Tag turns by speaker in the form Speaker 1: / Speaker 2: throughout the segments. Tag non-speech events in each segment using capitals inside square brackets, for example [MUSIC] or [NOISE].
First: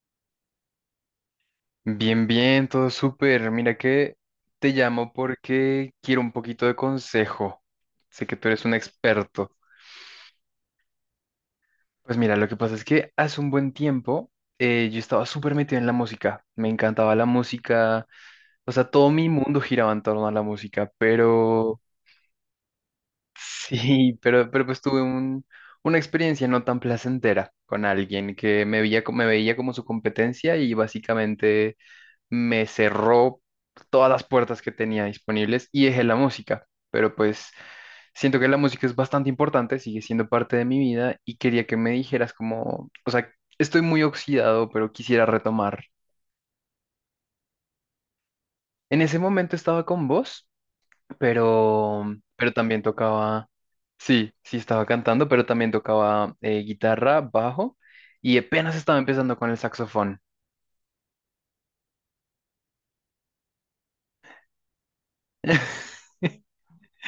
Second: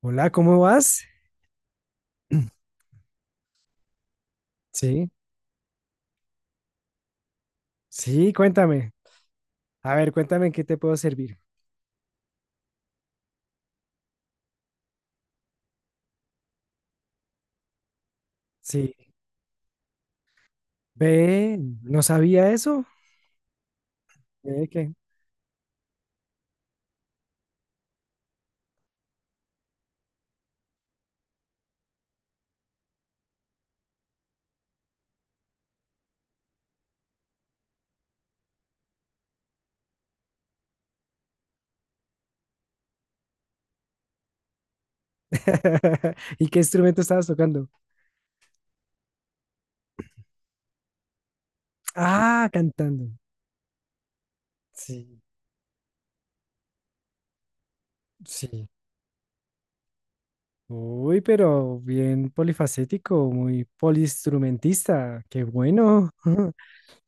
Speaker 1: Hola, ¿cómo vas?
Speaker 2: Bien,
Speaker 1: [CLEARS THROAT]
Speaker 2: bien, todo súper. Mira que te
Speaker 1: Sí,
Speaker 2: llamo porque quiero un poquito de consejo. Sé
Speaker 1: sí,
Speaker 2: que tú eres un
Speaker 1: cuéntame.
Speaker 2: experto.
Speaker 1: A ver, cuéntame en qué te puedo servir.
Speaker 2: Pues mira, lo que pasa es que hace un buen tiempo yo estaba súper metido en la música. Me encantaba la música. O sea,
Speaker 1: Sí,
Speaker 2: todo mi mundo giraba en torno a la música.
Speaker 1: ve,
Speaker 2: Pero
Speaker 1: no sabía eso.
Speaker 2: [LAUGHS] sí, pero,
Speaker 1: Ve
Speaker 2: pero pues
Speaker 1: que-
Speaker 2: tuve una experiencia no tan placentera con alguien que me veía, me veía como su competencia y básicamente me cerró todas las puertas que tenía disponibles y dejé la música. Pero pues siento que la música es bastante importante, sigue siendo parte de mi vida y quería que me dijeras como, o sea, estoy muy oxidado, pero quisiera retomar.
Speaker 1: [LAUGHS] ¿Y qué instrumento estabas tocando?
Speaker 2: En ese momento estaba con vos, pero,
Speaker 1: Ah,
Speaker 2: pero también
Speaker 1: cantando.
Speaker 2: tocaba, sí, sí estaba
Speaker 1: Sí,
Speaker 2: cantando, pero también tocaba guitarra, bajo y
Speaker 1: sí.
Speaker 2: apenas estaba empezando con el saxofón.
Speaker 1: Uy, pero bien polifacético, muy poliinstrumentista. Qué bueno. [LAUGHS]
Speaker 2: [LAUGHS]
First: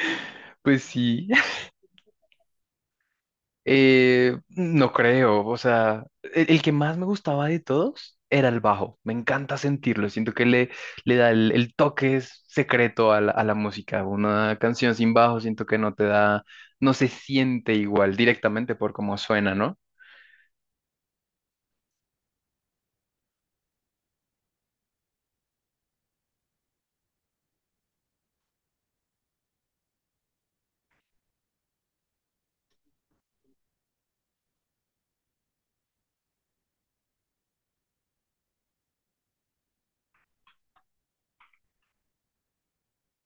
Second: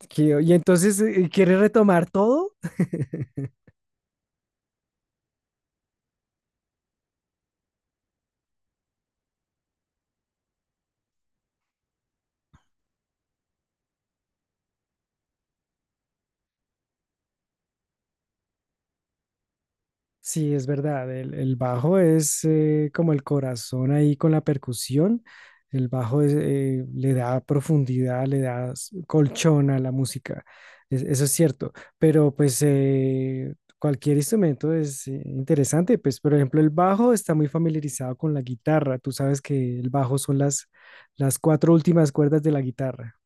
Speaker 1: Que- ¿Y
Speaker 2: Pues
Speaker 1: entonces
Speaker 2: sí.
Speaker 1: quieres retomar todo? [LAUGHS]
Speaker 2: No creo, o sea, el que más me gustaba de todos era el bajo. Me encanta sentirlo, siento que le da el toque secreto a la música. Una canción sin bajo siento que no te da, no se siente igual directamente por cómo suena, ¿no?
Speaker 1: Sí, es verdad. El bajo es como el corazón ahí con la percusión. El bajo es, le da profundidad, le da s- colchón a la música. Es- eso es cierto. Pero pues cualquier instrumento es interesante. Pues por ejemplo, el bajo está muy familiarizado con la guitarra. Tú sabes que el bajo son las cuatro últimas cuerdas de la guitarra.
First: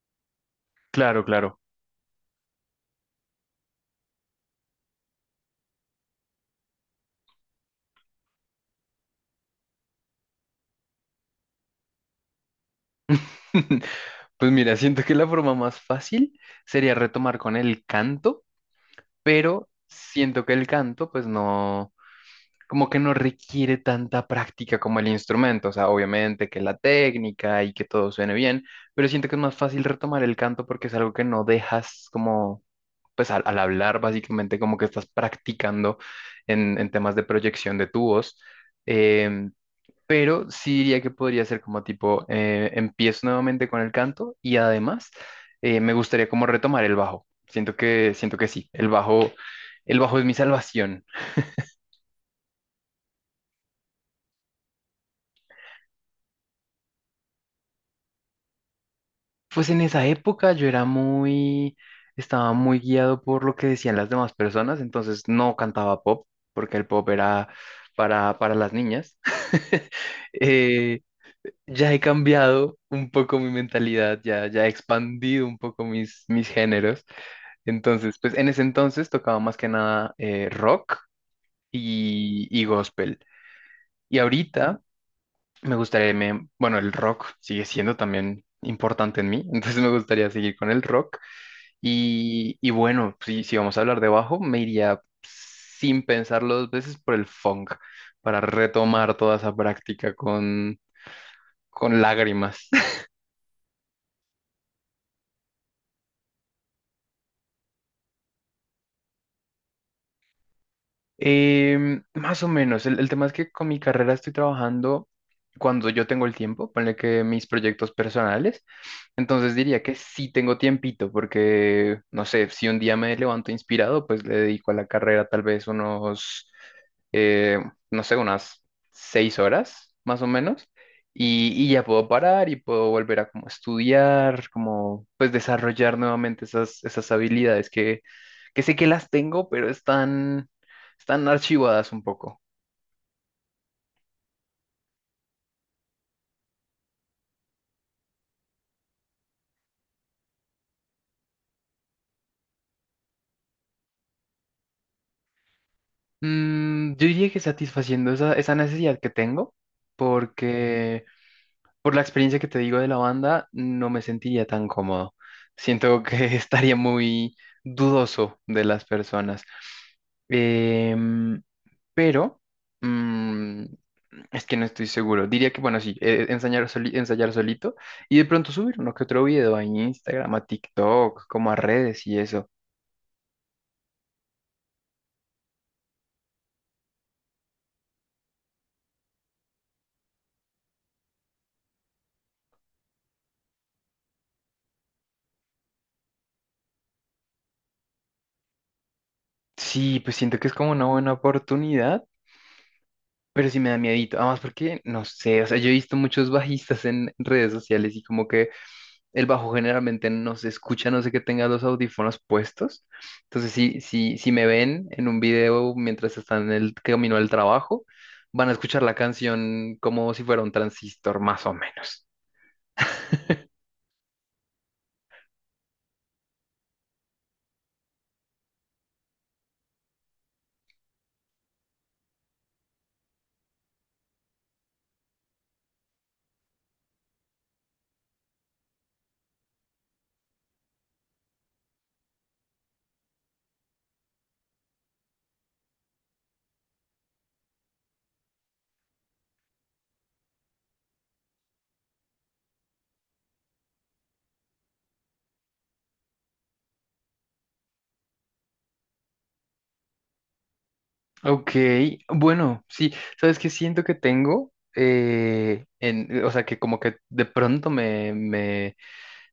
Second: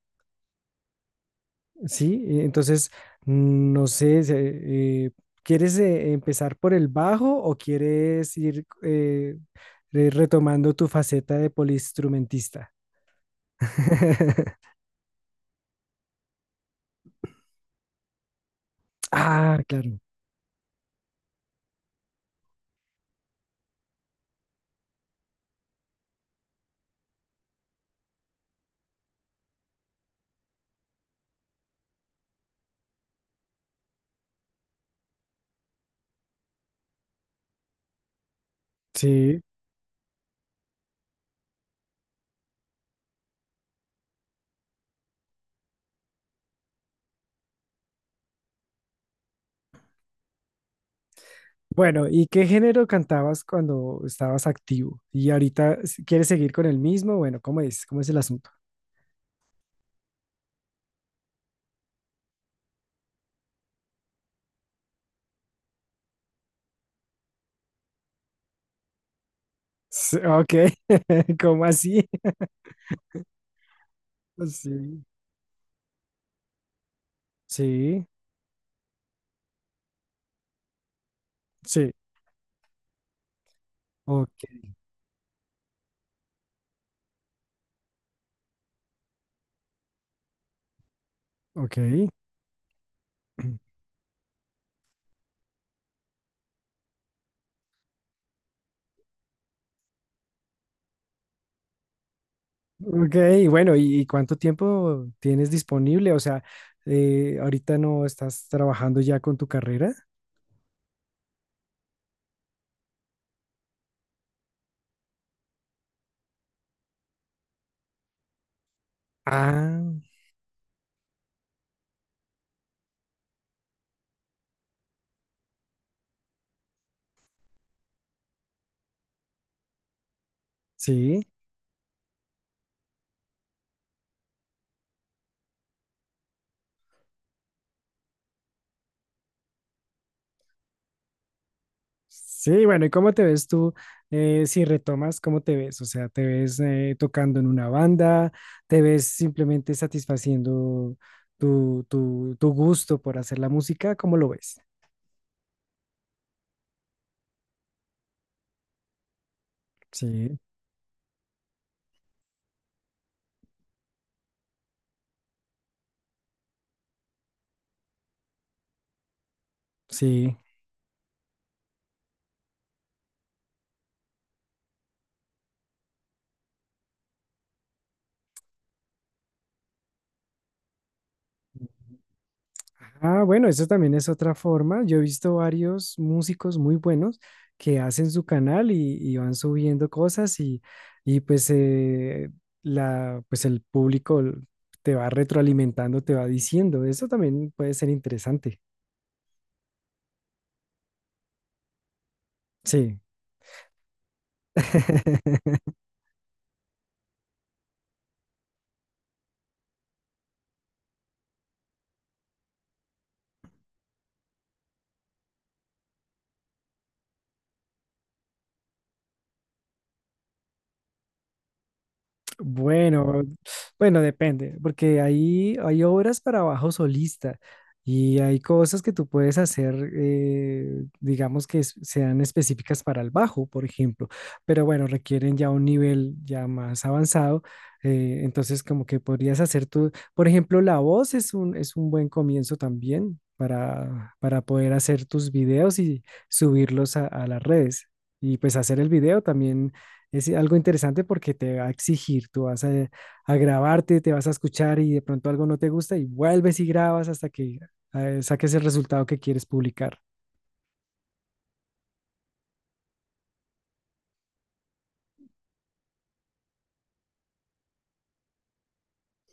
Speaker 2: Claro, claro.
Speaker 1: Sí, entonces, no sé, se- eh, ¿quieres empezar por el bajo o quieres ir re- retomando tu faceta de poliinstrumentista?
Speaker 2: [LAUGHS] Pues
Speaker 1: [LAUGHS]
Speaker 2: mira, siento que la forma más fácil sería retomar con el canto.
Speaker 1: Ah,
Speaker 2: Pero
Speaker 1: claro.
Speaker 2: siento que el canto, pues no, como que no requiere tanta práctica como el instrumento, o sea, obviamente que la técnica y que todo suene bien, pero siento que es más fácil retomar el canto porque es algo que no dejas como, pues al hablar básicamente como que estás practicando en temas de proyección de tu voz.
Speaker 1: Sí.
Speaker 2: Em, pero sí diría que podría ser como tipo, empiezo nuevamente con el canto y además me gustaría como retomar el bajo. Siento que sí, el bajo es mi salvación.
Speaker 1: Bueno, ¿y qué género cantabas cuando estabas activo? ¿Y ahorita s- quieres seguir con el mismo? Bueno, ¿cómo es? ¿Cómo es el asunto?
Speaker 2: Pues en esa época yo era muy, estaba muy guiado por lo que decían las demás personas, entonces no cantaba pop, porque el pop era para las niñas. [LAUGHS]
Speaker 1: Sí, ok,
Speaker 2: Eh,
Speaker 1: [LAUGHS] ¿cómo
Speaker 2: ya he
Speaker 1: así?
Speaker 2: cambiado un poco mi mentalidad, ya, ya he
Speaker 1: Sí,
Speaker 2: expandido un poco mis géneros.
Speaker 1: sí,
Speaker 2: Entonces, pues en ese entonces tocaba más que nada rock
Speaker 1: sí.
Speaker 2: y gospel. Y
Speaker 1: Ok,
Speaker 2: ahorita me gustaría, bueno, el rock sigue siendo también importante en mí, [LAUGHS] entonces me gustaría seguir con el rock.
Speaker 1: ok.
Speaker 2: Y bueno, si, si vamos a hablar de bajo, me iría sin pensarlo dos veces por el funk, para retomar toda esa práctica con lágrimas.
Speaker 1: Ok, bueno, ¿y cuánto tiempo tienes disponible? O sea, ahorita no estás trabajando ya con tu carrera.
Speaker 2: Más o menos, el tema es que con mi carrera estoy trabajando cuando yo tengo el tiempo, ponle que mis proyectos personales, entonces
Speaker 1: Ah,
Speaker 2: diría que sí tengo tiempito, porque no sé, si un día me levanto inspirado, pues le dedico a la carrera tal vez unos, eh, no sé, unas seis horas más o menos,
Speaker 1: sí.
Speaker 2: y ya puedo parar y puedo volver a como estudiar, como pues desarrollar nuevamente esas, esas habilidades que sé que las tengo, pero están están archivadas un poco.
Speaker 1: Sí, bueno, ¿y cómo te ves tú si retomas? ¿Cómo te ves? O sea, ¿te ves tocando en una banda? ¿Te ves simplemente satisfaciendo tu gusto por hacer la música? ¿Cómo lo ves?
Speaker 2: Mm, yo diría que satisfaciendo esa, esa necesidad que tengo,
Speaker 1: Sí,
Speaker 2: porque por la experiencia que te digo de la banda, no me sentiría tan cómodo. Siento que [LAUGHS] estaría muy dudoso de las personas.
Speaker 1: sí.
Speaker 2: Em, pero mm, es que no estoy seguro. Diría que, bueno, sí, ensayar, ensayar solito y de pronto subir uno que otro video a Instagram, a TikTok, como a redes y eso.
Speaker 1: Ah, bueno, eso también es otra forma. Yo he visto varios músicos muy buenos que hacen su canal y van subiendo cosas y pues, la, pues el público te va retroalimentando, te va diciendo. Eso también puede ser interesante.
Speaker 2: Sí, pues siento que es como una buena oportunidad.
Speaker 1: Sí.
Speaker 2: Pero sí me da miedito, además porque, no sé, o sea, yo he
Speaker 1: [LAUGHS]
Speaker 2: visto muchos bajistas en redes sociales y como que el bajo generalmente no se escucha, a no sé que tenga los audífonos puestos. Entonces, sí, sí, si me ven en un video mientras están en el camino al trabajo, van a escuchar la canción como si fuera un transistor, más o menos.
Speaker 1: Bueno, bueno, depende, porque ahí hay obras para bajo solista y hay cosas que tú puedes hacer, digamos que es- sean específicas para el bajo, por ejemplo, pero bueno, requieren ya un nivel ya más avanzado, entonces como que podrías hacer tú, por ejemplo, la voz es un buen comienzo también para poder hacer tus videos y subirlos a las redes. Y pues hacer el video también es algo interesante porque te va a exigir, tú vas a grabarte, te vas a escuchar y de pronto algo no te gusta y vuelves y grabas hasta que saques el resultado que quieres publicar.
Speaker 2: Ok, bueno, sí, ¿sabes que siento que tengo? O sea, que como que de pronto me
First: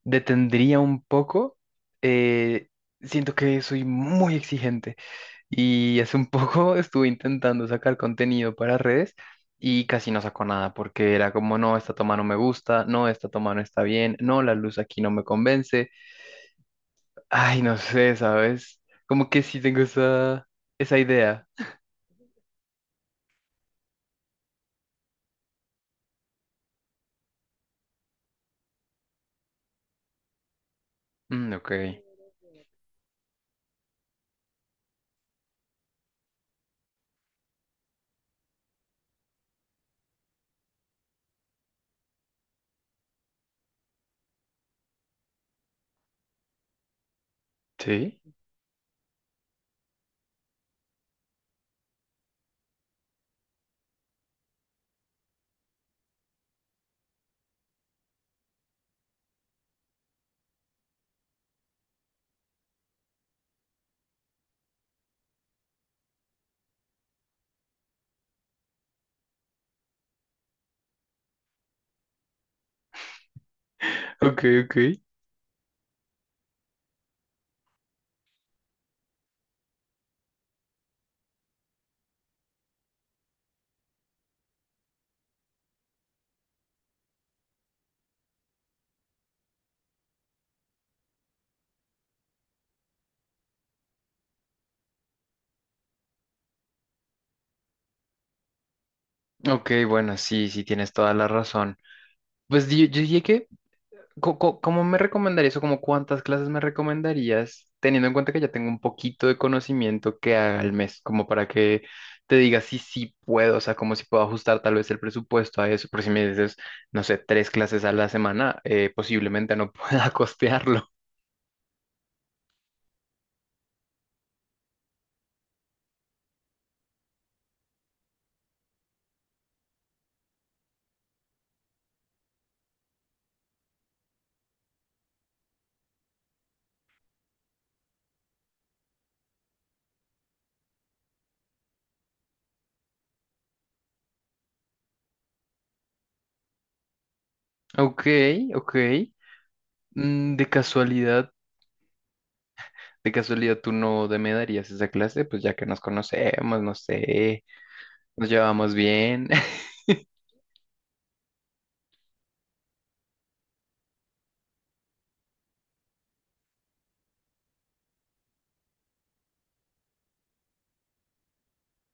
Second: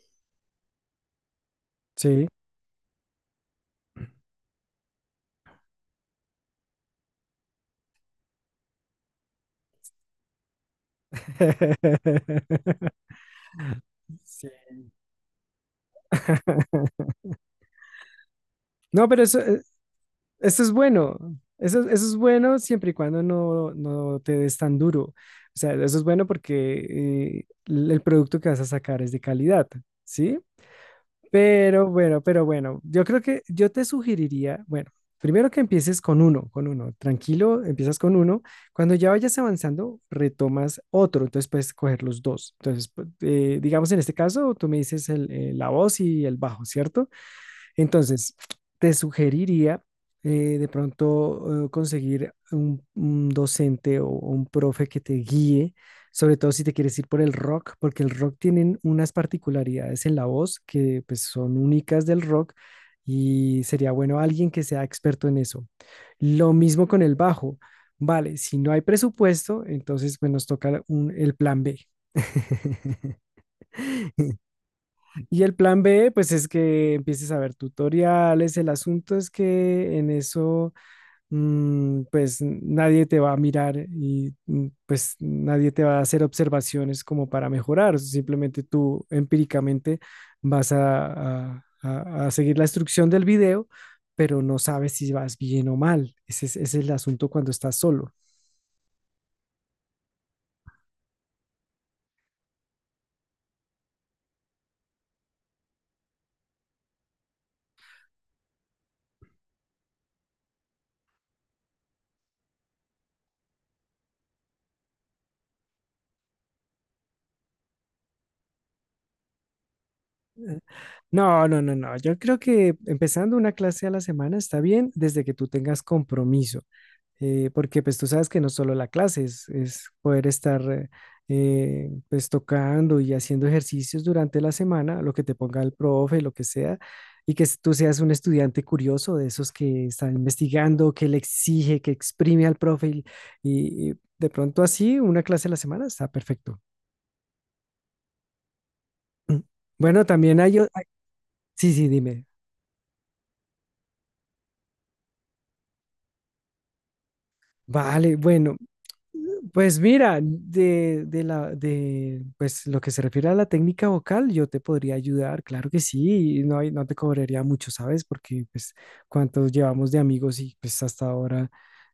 Speaker 2: detendría un poco.
Speaker 1: Sí.
Speaker 2: eh, siento que soy muy exigente y hace un poco [LAUGHS] estuve intentando sacar contenido para redes y casi no sacó nada porque era como, no, esta toma no me gusta, no,
Speaker 1: [LAUGHS]
Speaker 2: esta toma no está bien, no,
Speaker 1: Sí.
Speaker 2: la luz aquí no me convence. Ay, no sé, ¿sabes?
Speaker 1: No, pero
Speaker 2: Como
Speaker 1: eso,
Speaker 2: que sí tengo esa,
Speaker 1: eso es
Speaker 2: esa
Speaker 1: bueno.
Speaker 2: idea.
Speaker 1: Eso es bueno siempre y cuando no, no te des tan duro. O sea, eso es bueno porque el producto que vas a sacar es de calidad, ¿sí?
Speaker 2: Mm, ok,
Speaker 1: Pero bueno, yo creo que yo te sugeriría, bueno, primero que empieces con uno, tranquilo, empiezas con uno, cuando ya vayas avanzando, retomas otro, entonces puedes coger los dos. Entonces, pu- digamos en este caso, tú me dices el, la voz y el bajo, ¿cierto?
Speaker 2: sí,
Speaker 1: Entonces, te sugeriría de pronto conseguir un docente o un profe que te guíe, sobre todo si te quieres ir por el rock, porque el rock tienen unas particularidades en la voz que pues, son únicas del rock y sería bueno alguien que sea experto en eso. Lo mismo con el bajo. Vale, si no hay presupuesto, entonces pues, nos toca un- el plan B. [LAUGHS]
Speaker 2: ok, ok.
Speaker 1: Y el plan B, pues es que empieces a ver tutoriales. El asunto es que en eso, pues nadie te va a mirar y pues nadie te va a hacer observaciones como para mejorar. Simplemente tú empíricamente vas a seguir la instrucción del video, pero no sabes si vas bien o mal. Ese es el asunto cuando estás solo.
Speaker 2: Ok, bueno, sí, sí, tienes toda la razón. Pues yo, dije que ¿Cómo me recomendarías o como cuántas clases me recomendarías, teniendo en cuenta que ya tengo un poquito de conocimiento que haga al mes, como para que te diga si sí puedo, o sea, como si puedo ajustar tal vez el presupuesto a eso, pero si me dices, no sé, tres clases a la semana, posiblemente no [LAUGHS] pueda costearlo.
Speaker 1: No, no, no, no. Yo creo que empezando una clase a la semana está bien desde que tú tengas compromiso. Porque pues tú sabes que no solo la clase es poder estar pues tocando y haciendo ejercicios durante la semana, lo que te ponga el profe, lo que sea, y que tú seas un estudiante curioso de esos que está investigando, que le exige, que exprime al profe y de pronto así una clase a la semana está perfecto.
Speaker 2: Ok, ok.
Speaker 1: [CLEARS THROAT] Bueno,
Speaker 2: Mm,
Speaker 1: también
Speaker 2: de
Speaker 1: hay... o- hay-
Speaker 2: casualidad,
Speaker 1: Sí, sí, dime.
Speaker 2: de casualidad tú no de- me darías esa clase, pues ya que nos conocemos, no sé,
Speaker 1: Vale,
Speaker 2: nos
Speaker 1: bueno,
Speaker 2: llevamos bien.
Speaker 1: pues mira, de la, de, pues lo que se refiere a la técnica vocal, yo te podría ayudar, claro que sí, y no, hay- no te cobraría mucho, ¿sabes? Porque pues cuántos llevamos de amigos y pues hasta ahora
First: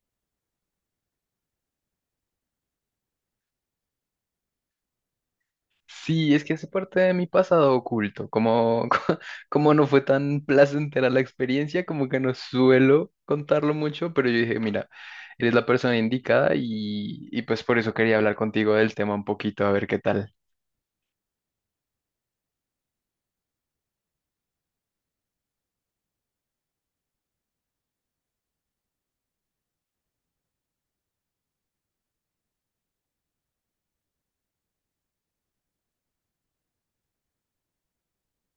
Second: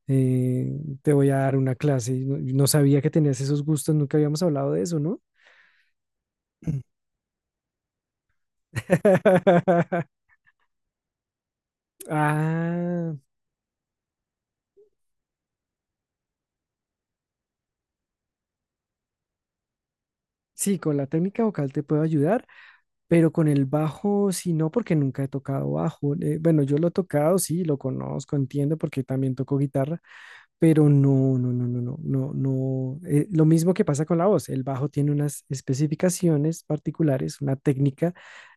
Speaker 1: eh, te voy a dar una clase. No, no sabía que tenías esos gustos, nunca habíamos hablado de eso, ¿no?
Speaker 2: Sí, es que hace parte de mi pasado oculto. Como, [LAUGHS] como no fue
Speaker 1: [LAUGHS]
Speaker 2: tan placentera la experiencia, como que no
Speaker 1: Ah,
Speaker 2: suelo contarlo mucho, pero yo dije, mira, eres la persona indicada y pues por eso quería hablar contigo del tema un poquito, a ver qué tal.
Speaker 1: sí, con la técnica vocal te puedo ayudar. Pero con el bajo, sí, no, porque nunca he tocado bajo. Bueno, yo lo he tocado, sí, lo conozco, entiendo, porque también toco guitarra, pero no, no, no, no, no, no, no. Lo mismo que pasa con la voz, el bajo tiene unas especificaciones particulares, una técnica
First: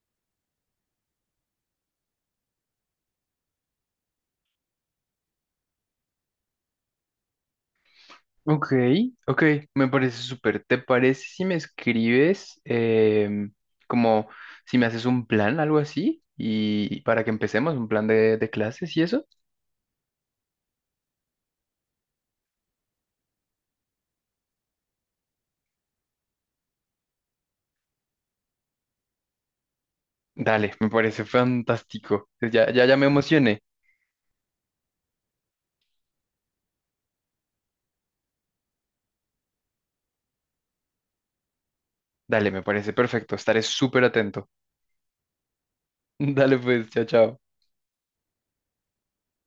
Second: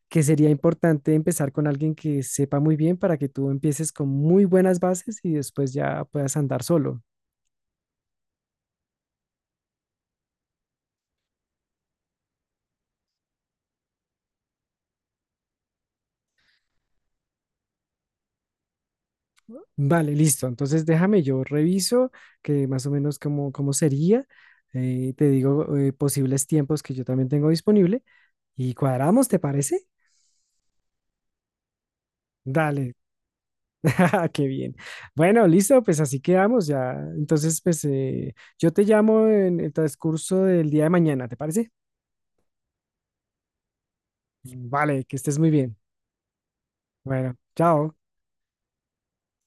Speaker 1: que sería importante empezar con alguien que sepa muy bien para que tú empieces con muy buenas bases y después ya puedas andar solo.
Speaker 2: Ok, ok, me parece súper. ¿Te parece si me escribes como si me haces un plan, algo así? Y para que empecemos, un plan de clases y eso.
Speaker 1: Vale, listo. Entonces déjame, yo reviso que más o menos cómo, cómo sería. Te digo posibles tiempos que yo también tengo disponible y cuadramos, ¿te parece?
Speaker 2: Dale, me parece fantástico. Ya, ya,
Speaker 1: Dale,
Speaker 2: ya me emocioné.
Speaker 1: [LAUGHS] qué bien. Bueno, listo, pues así quedamos ya. Entonces, pues yo te llamo en el transcurso del día de mañana, ¿te parece?
Speaker 2: Dale, me parece perfecto. Estaré súper atento.
Speaker 1: Vale, que estés muy bien.
Speaker 2: [LAUGHS] Dale pues, chao,
Speaker 1: Bueno,
Speaker 2: chao.
Speaker 1: chao.